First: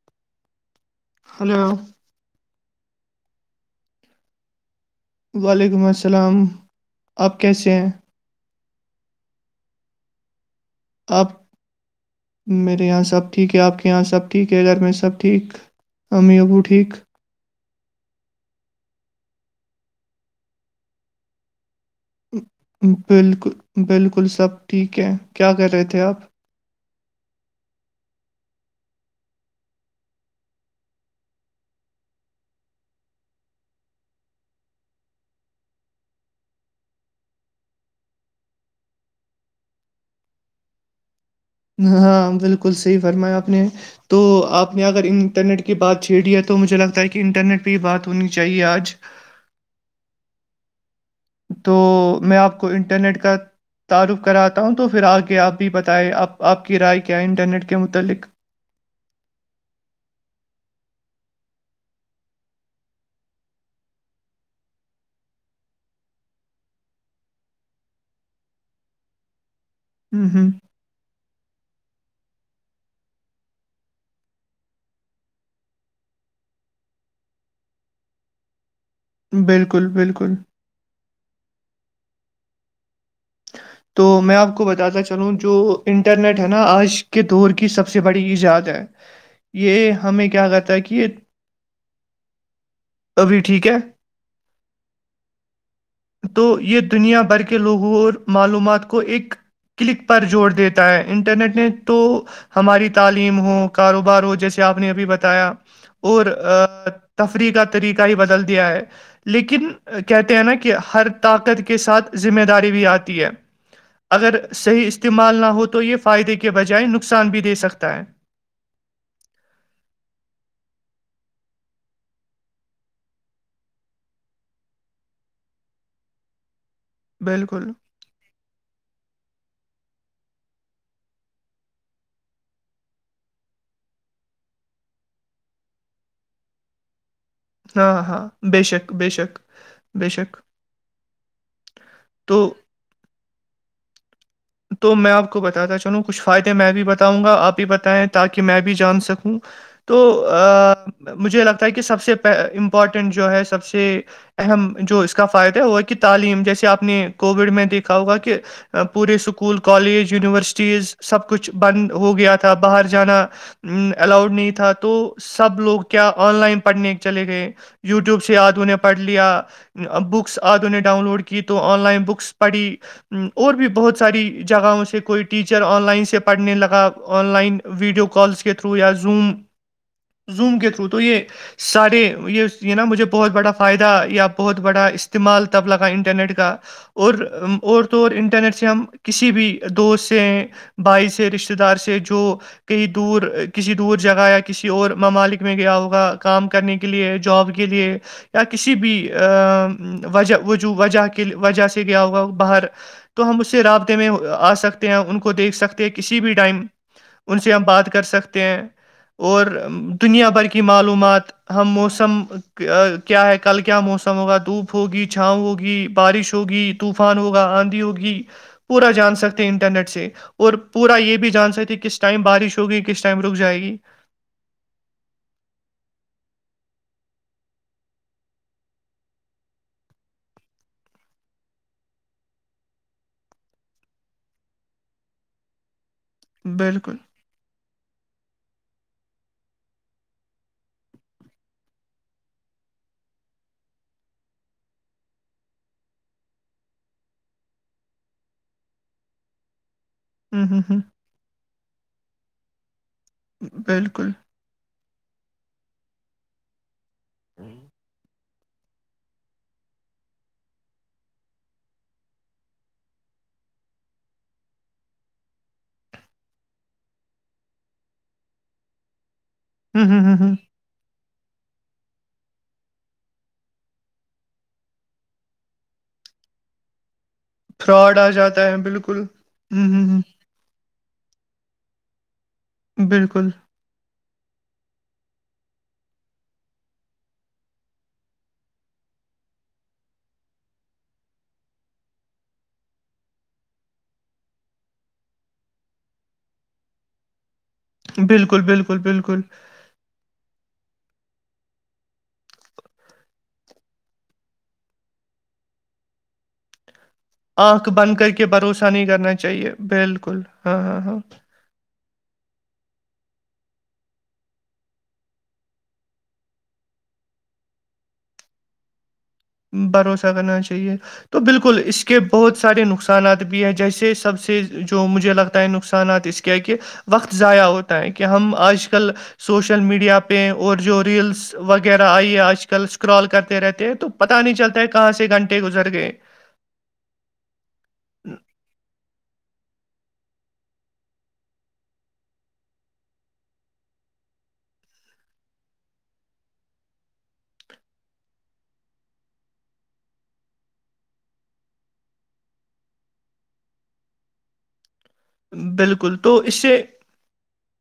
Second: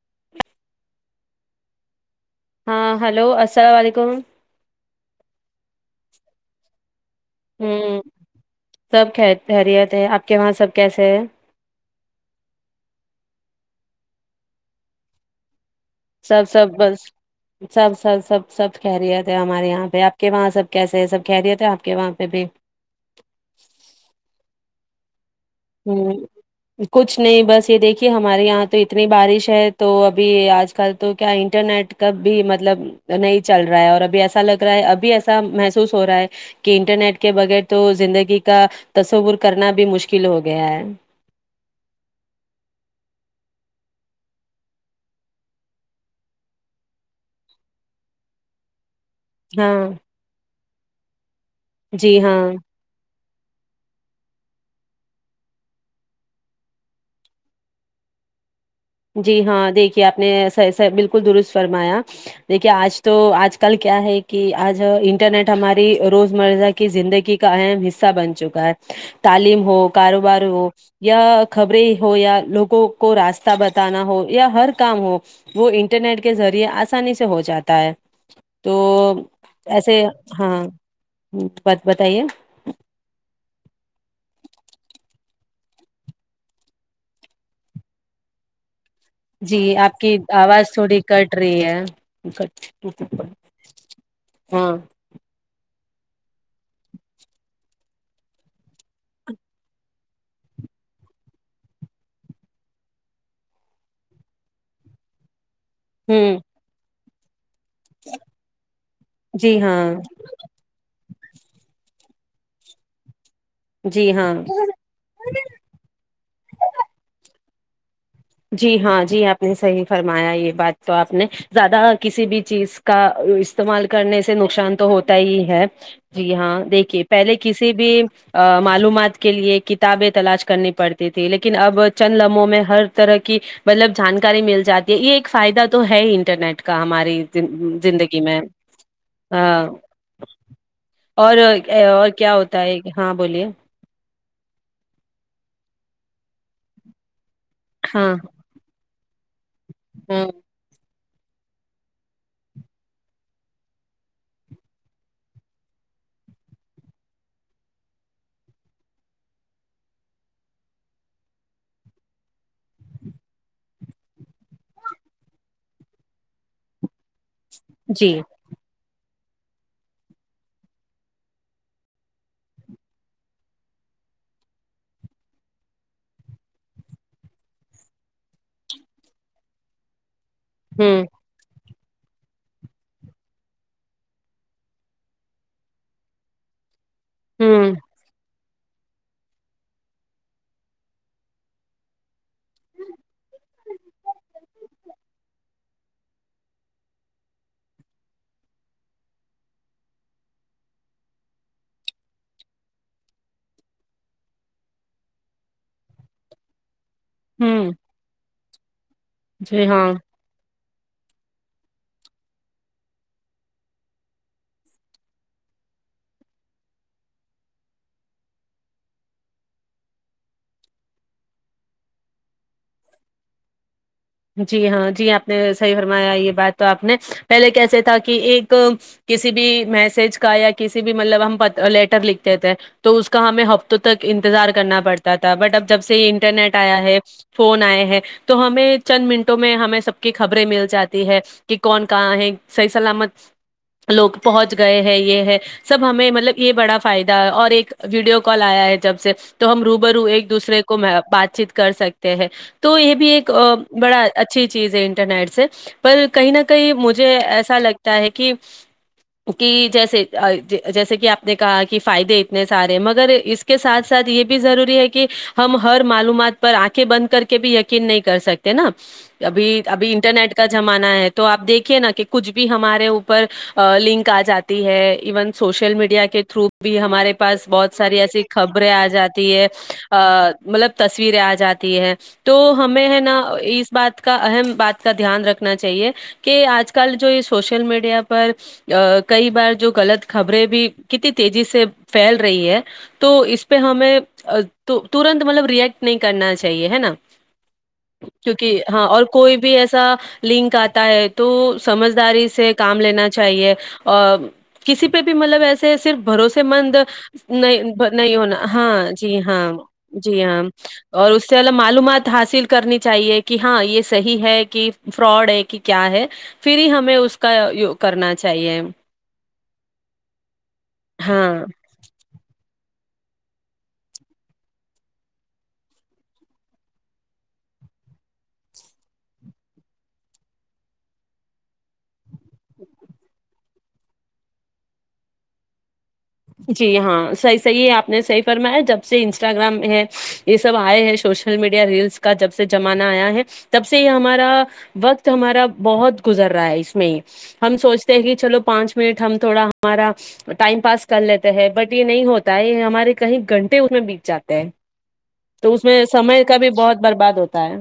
[inaudible] hello ہاں hello اسلام علیکم وعلیکم السلام آپ کیسے ہیں ہوں سب خیر خیریت ہے آپ کے وہاں سب کیسے ہے آپ میرے یہاں سب ٹھیک ہے آپ کے یہاں سب ٹھیک ہے گھر میں سب ٹھیک امی سب ابو سب ٹھیک بس سب سب سب سب خیریت ہے ہمارے یہاں پہ آپ کے وہاں سب کیسے ہے سب خیریت ہے آپ کے وہاں پہ بھی بالکل بالکل سب ٹھیک ہے کیا کر رہے تھے ہوں آپ کچھ نہیں بس یہ دیکھیے ہمارے یہاں تو اتنی بارش ہے تو ابھی آج کل تو کیا انٹرنیٹ کب بھی مطلب نہیں چل رہا ہے اور ابھی ایسا لگ رہا ہے ابھی ایسا محسوس ہو رہا ہے کہ انٹرنیٹ کے بغیر تو زندگی کا تصور کرنا بھی مشکل ہو گیا ہے ہاں بالکل صحیح فرمایا آپ نے تو آپ نے اگر انٹرنیٹ کی بات چھیڑ ہے تو مجھے لگتا ہے کہ انٹرنیٹ پہ ہی بات ہونی چاہیے آج ہاں تو جی میں ہاں آپ کو انٹرنیٹ کا تعارف کراتا ہوں تو پھر آگے آپ بھی بتائیں اب آپ کی رائے کیا ہے انٹرنیٹ کے متعلق جی ہاں دیکھیے آپ نے ایسا ایسا بالکل درست فرمایا دیکھیے آج تو آج کل کیا ہے کہ آج انٹرنیٹ ہماری روز مرہ کی زندگی کا اہم حصہ بن چکا ہے تعلیم ہو ہ کاروبار ہ ہو یا خبریں ہو یا لوگوں کو راستہ بتا تانا ہو یا ہر کام ہو وہ انٹرنیٹ کے ذریعے آسانی سے ہو جاتا ہے تو بالکل ایسے بالکل ہاں بات بتائیے تو میں آپ کو بتاتا چلوں جو انٹرنیٹ ہے نا آج کے دور کی سب سے بڑی ایجاد ہے جی یہ آپ کی ہمیں کیا آواز کرتا ہے کہ تھوڑی کٹ یہ رہی ہے ابھی ٹھیک ہے ہاں تو یہ دنیا بھر کے لوگوں اور معلومات کو ایک کلک پر جوڑ دیتا ہے انٹرنیٹ نے تو ہماری تعلیم ہو کاروبار ہو جیسے آپ نے ابھی بتایا ہ اور ا تفریح کا طریقہ ہی بدل دیا ہے جی لیکن ہاں کہتے ہیں نا کہ ہر طاقت کے ساتھ ذمہ داری بھی آتی ہے جی اگر ہاں صحیح اس استعمال نہ ہو تو یہ فائدے کے بجائے نقصان بھی دے سکتا ہے جی ہاں جی آپ نے صحیح فرمایا یہ بات تو آپ نے زیادہ کسی بھی چیز کا استعمال کرنے سے نقصان تو ہوتا ہی ہے جی ہاں دیکھیے پہلے بالکل، کسی بھی معلومات کے لیے کتابیں تلاش کرنی پڑتی تھی لیکن اب چند لمحوں میں ہر طرح کی مطلب جانکاری مل جاتی ہے یہ ایک فائدہ تو ہے انٹرنیٹ کا ہماری ہاں، زندگی ہاں، میں بے شک، بے شک، ا بے شک، اور اور کیا تو ہوتا ہے ہاں بولیے تو میں آپ کو بتاتا چلوں کچھ فائدے میں بھی بتاؤں گا آپ بھی بتائیں ہاں تاکہ میں بھی جان سکوں تو ہ ا مجھے لگتا ہے کہ سب سے امپورٹنٹ جو ہے سب سے اہم جو اس کا فائدہ ہے ہوا کہ تعلیم جیسے آپ نے کوویڈ میں دیکھا ہوگا کہ پورے اسکول کالج یونیورسٹیز سب کچھ بند ہو گیا تھا باہر جانا الاؤڈ نہیں تھا تو سب لوگ کیا آن لائن پڑھنے چلے گئے جی یوٹیوب سے آج انھیں پڑھ لیا بکس آدوں نے ڈاؤن لوڈ کی تو آن لائن بکس پڑھی ہ اور بھی بہت ساری جہاں اسے کوئی ٹیچر آن لائن سے پڑھنے لگا آن لائن ویڈیو کالس کے تھرو یا زوم زوم کے تھرو تو ہوں یہ سارے یہ نا مجھے بہت بڑا فائدہ یا بہت بڑا استعمال تب لگا انٹرنیٹ کا اور ہوں اور تو اور انٹرنیٹ سے ہم کسی بھی دوست سے بھائی سے رشتتے دار سے جو کہیں دور کسی دور جگہ یا کسی اور ممالک میں گیا ہوگا کام کرنے کے لیے جاب کے لیے یا کسی بھی وجہ وجو وجہ کے وجہ سے گیا ہوگا باہر تو ہم اس سے رابطے میں آ سکتے ہیں ان کو دیکھ سکتے ہیں کسی بھی ٹائم ان سے ہم ہوں بات کر سکتے ہیں اور جی ہاں دنیا بھر کی معلومات ہم موسم کیا ہے کل کیا موسم ہوگا دھوپ ہوگی چھاؤ ہوگی بارش ہوگی طوفان ہوگا آندھی ہوگی پورا جان سکتے ہیں انٹرنیٹ سے اور پورا یہ بھی جان سکتی کس ٹائم بارش ہوگی کس ٹائم رک جائے گی جی ہاں جی آپ نے صحیح فرمایا یہ بات تو آپ نے پہلے کیسے تھا کہ ایک کسی بھی میسج کا یا کسی بھی مطلب ہم لیٹر لکھتے تھے تو اس کا ہمیں ہفتوں تک انتظار کرنا پڑتا تھا بٹ اب جب سے انٹرنیٹ آیا بالکل ہے فون آئے ہیں تو ہمیں چند منٹوں میں ہمیں سب کی خبریں مل جاتی ہے کہ کون کہاں ہے صحیح سلامت لوگ پہنچ گئے ہیں یہ ہے سب ہمیں مطلب یہ بڑا فائدہ ہے اور ایک ویڈیو کال آیا ہے جب سے تو ہم روب رو ایک ہ ہ دوسرے کو ہ بات چیت کر سکتے ہیں تو یہ بھی ایک بالکل ا چیز انٹرنیٹ سے پر کہیں نہ کہیں مجھے ایسا لگتا ہے کہ کہ جیسے جیسے کہ آپ نے کہا کہ فائدے اتنے سارے ہیں مگر اس کے ساتھ ساتھ یہ بھی ضروری ہے کہ ہم ہر معلومات پر آنکھیں بند کر کے بھی یقین نہیں کر سکتے نا ابھی ہ ابھی ہ ہ انٹرنیٹ ہ کا زمانہ ہے تو آپ دیکھیے نا کہ کچھ بھی ہمارے اوپر لنک آ جاتی ہے ایون سوشل میڈیا کے تھرو بھی ہمارے پاس بہت فراڈ ساری آ ایسی جاتا ہے خبریں آ بالکل جاتی ہے ہ ہ ا ہ مطلب تصویریں آ جاتی ہے تو ہمیں ہے نا بالکل اس بات کا اہم بات کا دھیان رکھنا چاہیے کہ آج کل جو یہ سوشل میڈیا پر ا کئی بار جو غلط خبریں بھی کتنی تیزی سے پھیل رہی ہے تو اس پہ ہمیں ترنت مطلب ریئیکٹ نہیں کرنا چاہیے ہے نا بالکل کیونکہ بالکل ہاں اور بالکل کوئی بھی ایسا لنک آتا ہے تو سمجھداری سے کام لینا چاہیے کسی پہ بھی مطلب ایسے صرف بھروسے مند نہیں آنکھ بند کر نہیں کے ہونا بھروسہ نہیں ہاں کرنا جی ہاں چاہیے بالکل جی ہاں ہاں اور اس چلو معلومات حاصل کرنی چاہیے کہ ہاں یہ صحیح ہے کہ فراڈ ہے کہ کیا ہے پھر ہی ہمیں اس کا کرنا چاہیے بھروسہ کرنا چاہیے تو ہاں بالکل اس اس کے بہت سارے نقصانات بھی ہیں جیسے سب سے جو مجھے لگتا ہے نقصانات اس کیا کہ وقت ضائع ہوتا ہے کہ ہم آج کل سوشل میڈیا پہ اور جو ریلس وغیرہ آئی ہے آج کل اسکرال کرتے رہتے ہیں تو پتا نہیں چلتا ہے کہاں سے گھنٹے گزر گئے جی ہاں صحیح صحیح آپ نے صحیح فرمایا جب سے انسٹاگرام ہے یہ سب آئے ہیں سوشل میڈیا ریلس کا جب سے زمانہ آیا ہے تب سے یہ ہمارا وقت ہمارا بہت گزر رہا ہے اس میں ہم سوچتے ہیں کہ چلو پانچ منٹ ہم تھوڑا ہمارا ٹائم پاس کر لیتے ہیں بٹ یہ نہیں ہوتا ہے یہ ہمارے کہیں گھنٹے اس میں بیت جاتے ہیں تو اس میں بالکل تو سمے کا اس بھی سے بہت برباد ہوتا ہے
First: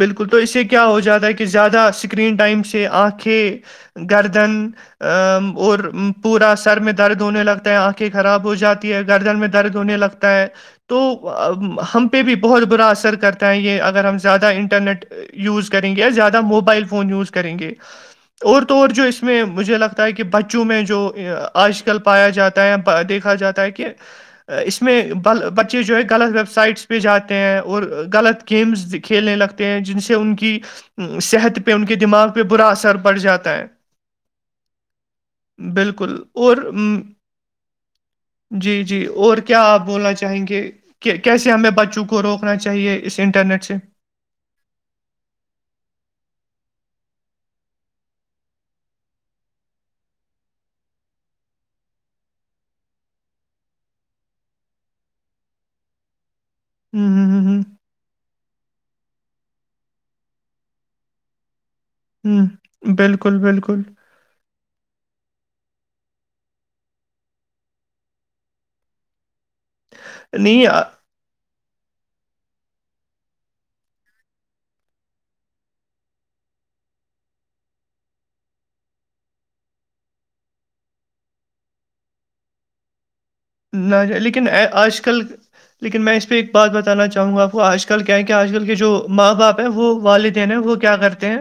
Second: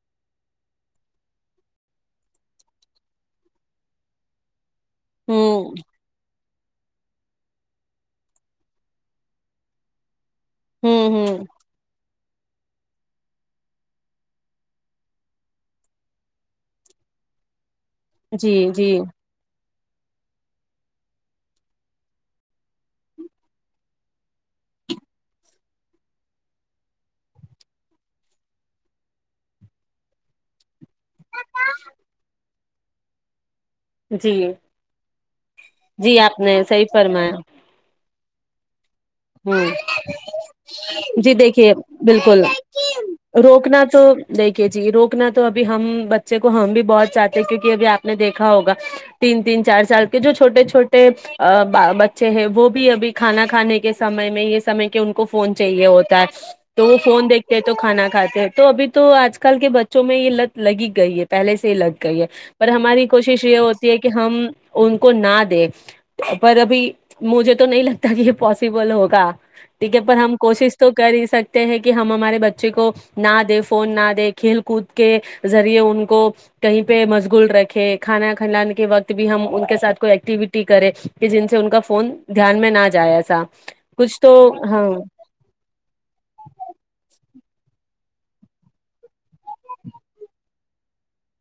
بالکل تو اس سے کیا ہو جاتا ہے کہ زیادہ اسکرین ٹائم سے آنکھیں گردن ام ہوں اور پورا سر میں درد ہونے لگا آنکھیں خراب ہو جاتی ہے گردن میں درد ہونے لگتا ہے تو ہوں ہوں ام، ہم پہ بھی بہت برا اثر کرتا ہے یہ اگر ہم زیادہ انٹرنیٹ یوز کریں گے یا زیادہ موبائل فون یوز کریں گے جی اور تو اور جی جو اس اس میں مجھے لگتا ہے کہ بچوں میں جو آج کل پایا جاتا ہے دیکھا جاتا ہے کہ اس میں بق بچے جو ہے غلط ویب سائٹس پہ جاتے ہیں اور غلط گیمس کھیلنے لگتے ہیں جن سے ان کی صحت پہ ان کے دماغ پہ برا اثر پڑ جاتا ہے جی بالکل جی آپ اور نے صحیح م فرمایا جی جی اور کیا ہوں آپ بولنا چاہیں گے کہ جی کیسے ہمیں دیکھیے بچوں کو بالکل روکنا چاہیے اس انٹرنیٹ سے روکنا تو دیکھیے جی روکنا تو ابھی ہم بچے کو ہم بھی بہت چاہتے ہیں کیونکہ ابھی آپ نے دیکھا ہوگا تین تین چار سال کے جو چھوٹے چھوٹے آں بچے ہیں وہ بھی ابھی کھانا کھانے سمے میں یہ سمے کے ان کو فون چاہیے ہوتا ہے تو وہ ہوں فون ہوں دیکھ ہوں تو کھانا کھاتے ہیں تو ابھی تو آج کل کے بچوں میں یہ لت لگی گئی ہے پہلے سے یہ لگ کہئی ہے ہوں پر ہوں، ہماری بالکل کوشش یہ بالکل ہوتی ہے کہ ہم ان کو نہ دیں پر ابھی مجھے تو نہیں لگتا کہ پاسبل ہوگا ٹھیک ہے پر ہم نہیں کوشش تو کر ہی سک ہیں کہ ہمارے بچے کو نہ دے فون نہ دے کھیل کود کے ذریعے ان کو کہیں پہ مشغول رکھے کھانا کھنلانے کے وقت بھی ہم ان کے ساتھ کوئی ایکٹیویٹی کریں کہ جن سے ان کا فون دھیان میں نہ جایا س نہ جا لیکن آ آج کل لیکن میں اس پہ ایک بات بتانا چاہوں گا آپ کو آج کل کیا ہے کیا آج کل کے جو ماں باپ ہے وہ والدین ہے وہ کیا کرتے ہیں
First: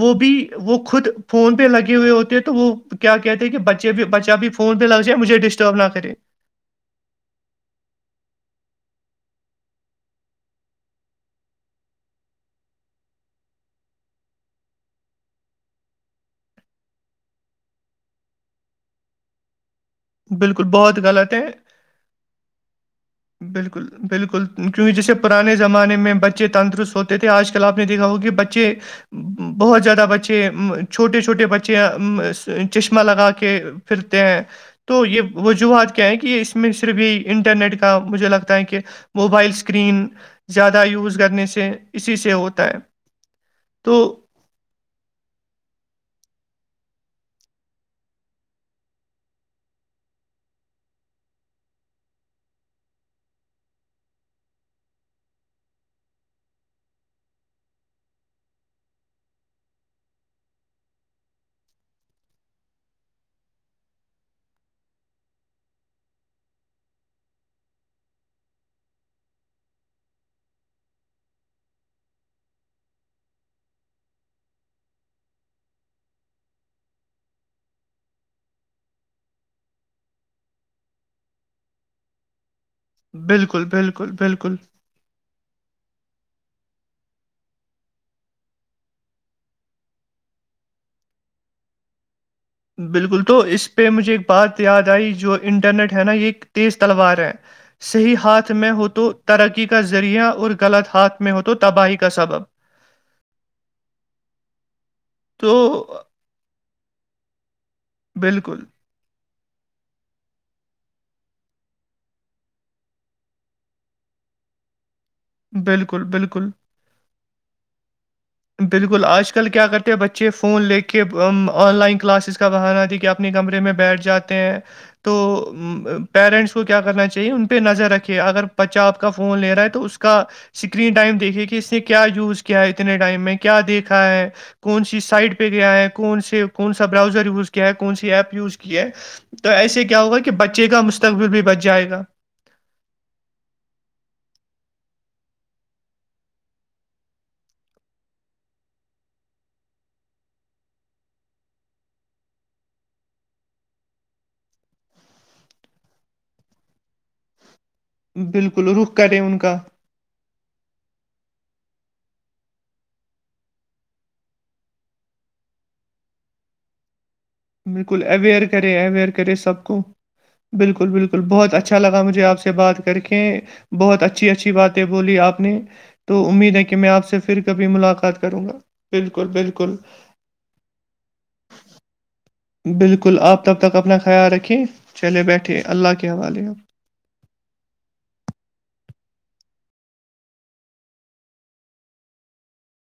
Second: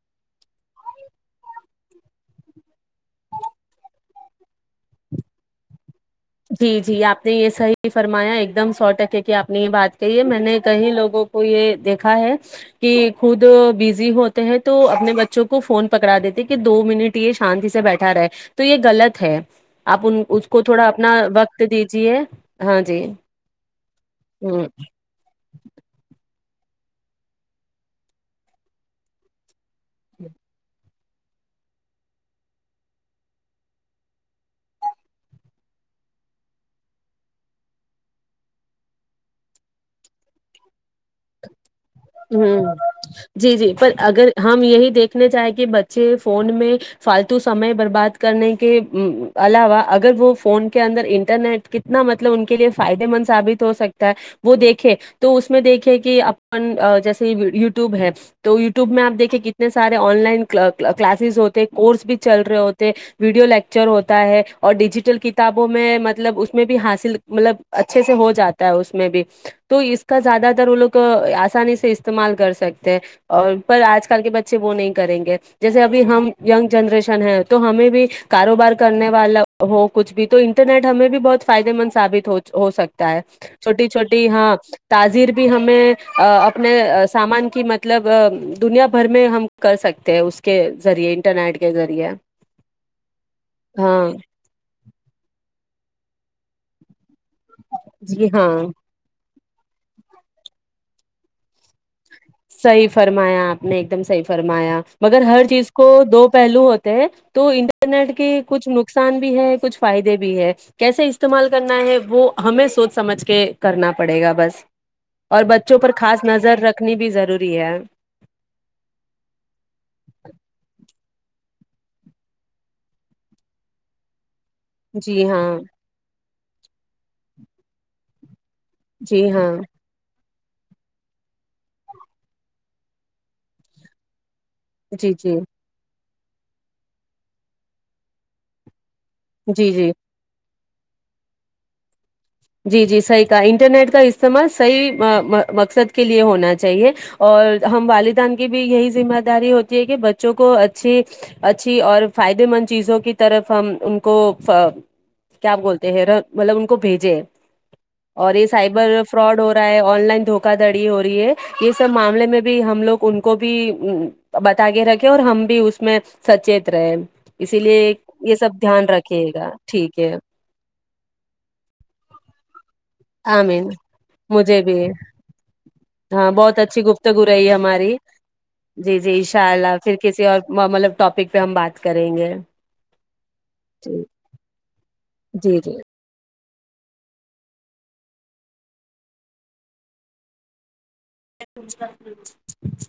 وہ بھی وہ خود فون پہ لگے ہوئے ہوتے ہیں تو وہ کیا کہتے ہیں کہ بچے بھی بچہ بھی فون پہ لگ جائے مجھے ڈسٹرب نہ کرے جی جی آپ نے یہ صحیح فرمایا ایک دم سو ٹکے کی آپ نے یہ بات کہی ہے میں نے کئی لوگوں کو یہ دیکھا ہے کہ خود بزی ہوتے ہیں تو اپنے بچوں کو فون پکڑا دیتے کہ دو منٹ یہ شانتی سے بیٹھا رہے تو یہ غط ہے آپ ان اس کو بالکل تھوڑا اپ بہت غلط ہے دیجیے ہاں جی بالکل بالکل ہ ان کے وجہ سے پرانے زمانے میں بچے تندرست ہوتے تھے آج کل آپ نے دیکھا ہو کہ بچے بہت زیادہ بچے ام چھوٹے چھوٹے بچے ام چشمہ لگا کے پھرتے ہیں تو یہ وجوہات کیا ہے کہ یہ اس میں صرف یہ انٹرنیٹ کے مجھے لگتا ہے کہ موبائل اسکرین زیادہ یوز کرنے سے اسی سے ہوتا ہمم ہے جی جی پر تو اگر ہم یہی دیکھنے چاہیں کہ بچے فون میں فالتو سمے برباد کرنے کے علاوہ اگر وہ فون کے اندر انٹرنیٹ کے نا مطلب ان کے لیے فائدے مند ثابت ہو سکتا ہے وہ دیکھے تو اس میں دیکھے کہ اپن ا جیسے یوٹیوب ہے تو یوٹیوب میں آپ دیکھے کتنے سارے آن لائن کلا کلاسز ہوتے کورس بھی چل رہے ہوتے ویڈیو لیکچر ہوتا ہے اور ڈیجیٹل کتابوں میں مطلب اس میں بھی حاصل مطلب اچھے سے ہو جاتا ہے اس میں بھی تو اس کا زیادہ تر وہ لوگ آس آسانی سے استعمال کر سکتے ہیں اور پر آج کل کے بچے وہ نہیں کریں گے جیسے ابھی ہم یگ جنریشن ہے تو ہمیں بھی کاروبار کرنے والا ہو کچھ بھی تو انٹرنیٹ ہمیں بھی بہت فائدے مند ثابت ہو ہو سک تا ہے بالکل چھوٹی بالکل چھوٹی ہاں بالکل تازیر بھی ہمیں اپنے سامان کی مطلب دنیا بھر میں ہم کر سکتے ہیں اس کے ذریعے انٹرنیٹ کے ذریعے بالکل تو اس پہ ہاں مجھے ایک بات یاد آئی جو انٹرنیٹ ہے نا یہ تیز تلوار ہے صحیح جی ہاتھ ہاں میں ہو تو ترقی کا ذریعہ اور غلط ہاتھ میں ہو تو تباہی کا سبب صحیح فرمایا آپ نے ایک دم صحیح فرمایا مگر ہر تو چیز کو دو پہلو ہوتے ہیں تو انٹرنیٹ کے بالکل کچھ نقصان بھی ہے کچھ فائدے بھی ہے کیسے استعمال کرنا ہے وہ ہمیں سوچ سمجھ کے کرنا پڑے گا بس اور بچوں پر بالکل خاص بالکل نظر رکھنی بھی ضروری ہے بالکل آج کل کیا کرتے ہیں بچے فون لے کے آن لائن کلاسز کا بہانا کیا اپنے کمرے میں بیٹھ جاتے ہیں تو جی ہاں پیرنٹس کو کیا کرنا چاہیے ان پہ نظر رکھے اگر بچہ آپ کا جی فون ہاں لے رہا ہے تو اس کا اسکرین ٹائم دیکھیے کہ اس نے کیا یوز کیا ہے اتنے ٹائم میں کیا دیکھا ہے کون سی جی جی سائڈ پہ گیا ہے تو کون سے کون سا براؤزر یوز کیا ہے کون سی ایپ یوز کی ہے تو جی ایسے جی کیا ہوا کہ کہ بچے کا مستقبل بھی بچ جائے گا جی جی صحیح کہا انٹرنیٹ کا استعمال صحیح ما ما مقصد کے لیے ہونا چاہیے اور ہم والدان کی بھی یہی ذمہ داری ہوتی ہے کہ بچوں کو اچھی اچھی اور فائدے مند چیزوں کی طرف ہم ان کو کیا بولتے ہیں مطلب ان کو بھیجے اور یہ بالکل سائبر رخ کرے ان فراڈ ہو کا رہا ہے آن لائن دھوکا دھڑی ہو رہی ہے یہ سب معاملے میں بھی ہم لوگ ان کو بھی بتا کے رکھے اور ہم بھی اس میں سچیت رہے اسی لیے بالکل یہ اویئر سب کرے دھیان اویئر رکھیے کرے گا سب کو ٹھیک ہے بالکل بالکل بہت اچھا لگاجھے آپ سے بات کر کے آمین بہت اچھی اچھی مجھے بھی باتیں بولی آپ نے تو ہاں امید بہت ہے کہ اچھی میں آپ سے گفتگو پھر رہی کبھی ہماری ملاقات کر جی جی ان شاء اللہ پھر کسی اور مطلب ٹاپک پہ ہم بات کریں گے بالکل آپ تب تک اپنا جی خیال رکھیں چلے جی بیٹھے جی اللہ کے حوالے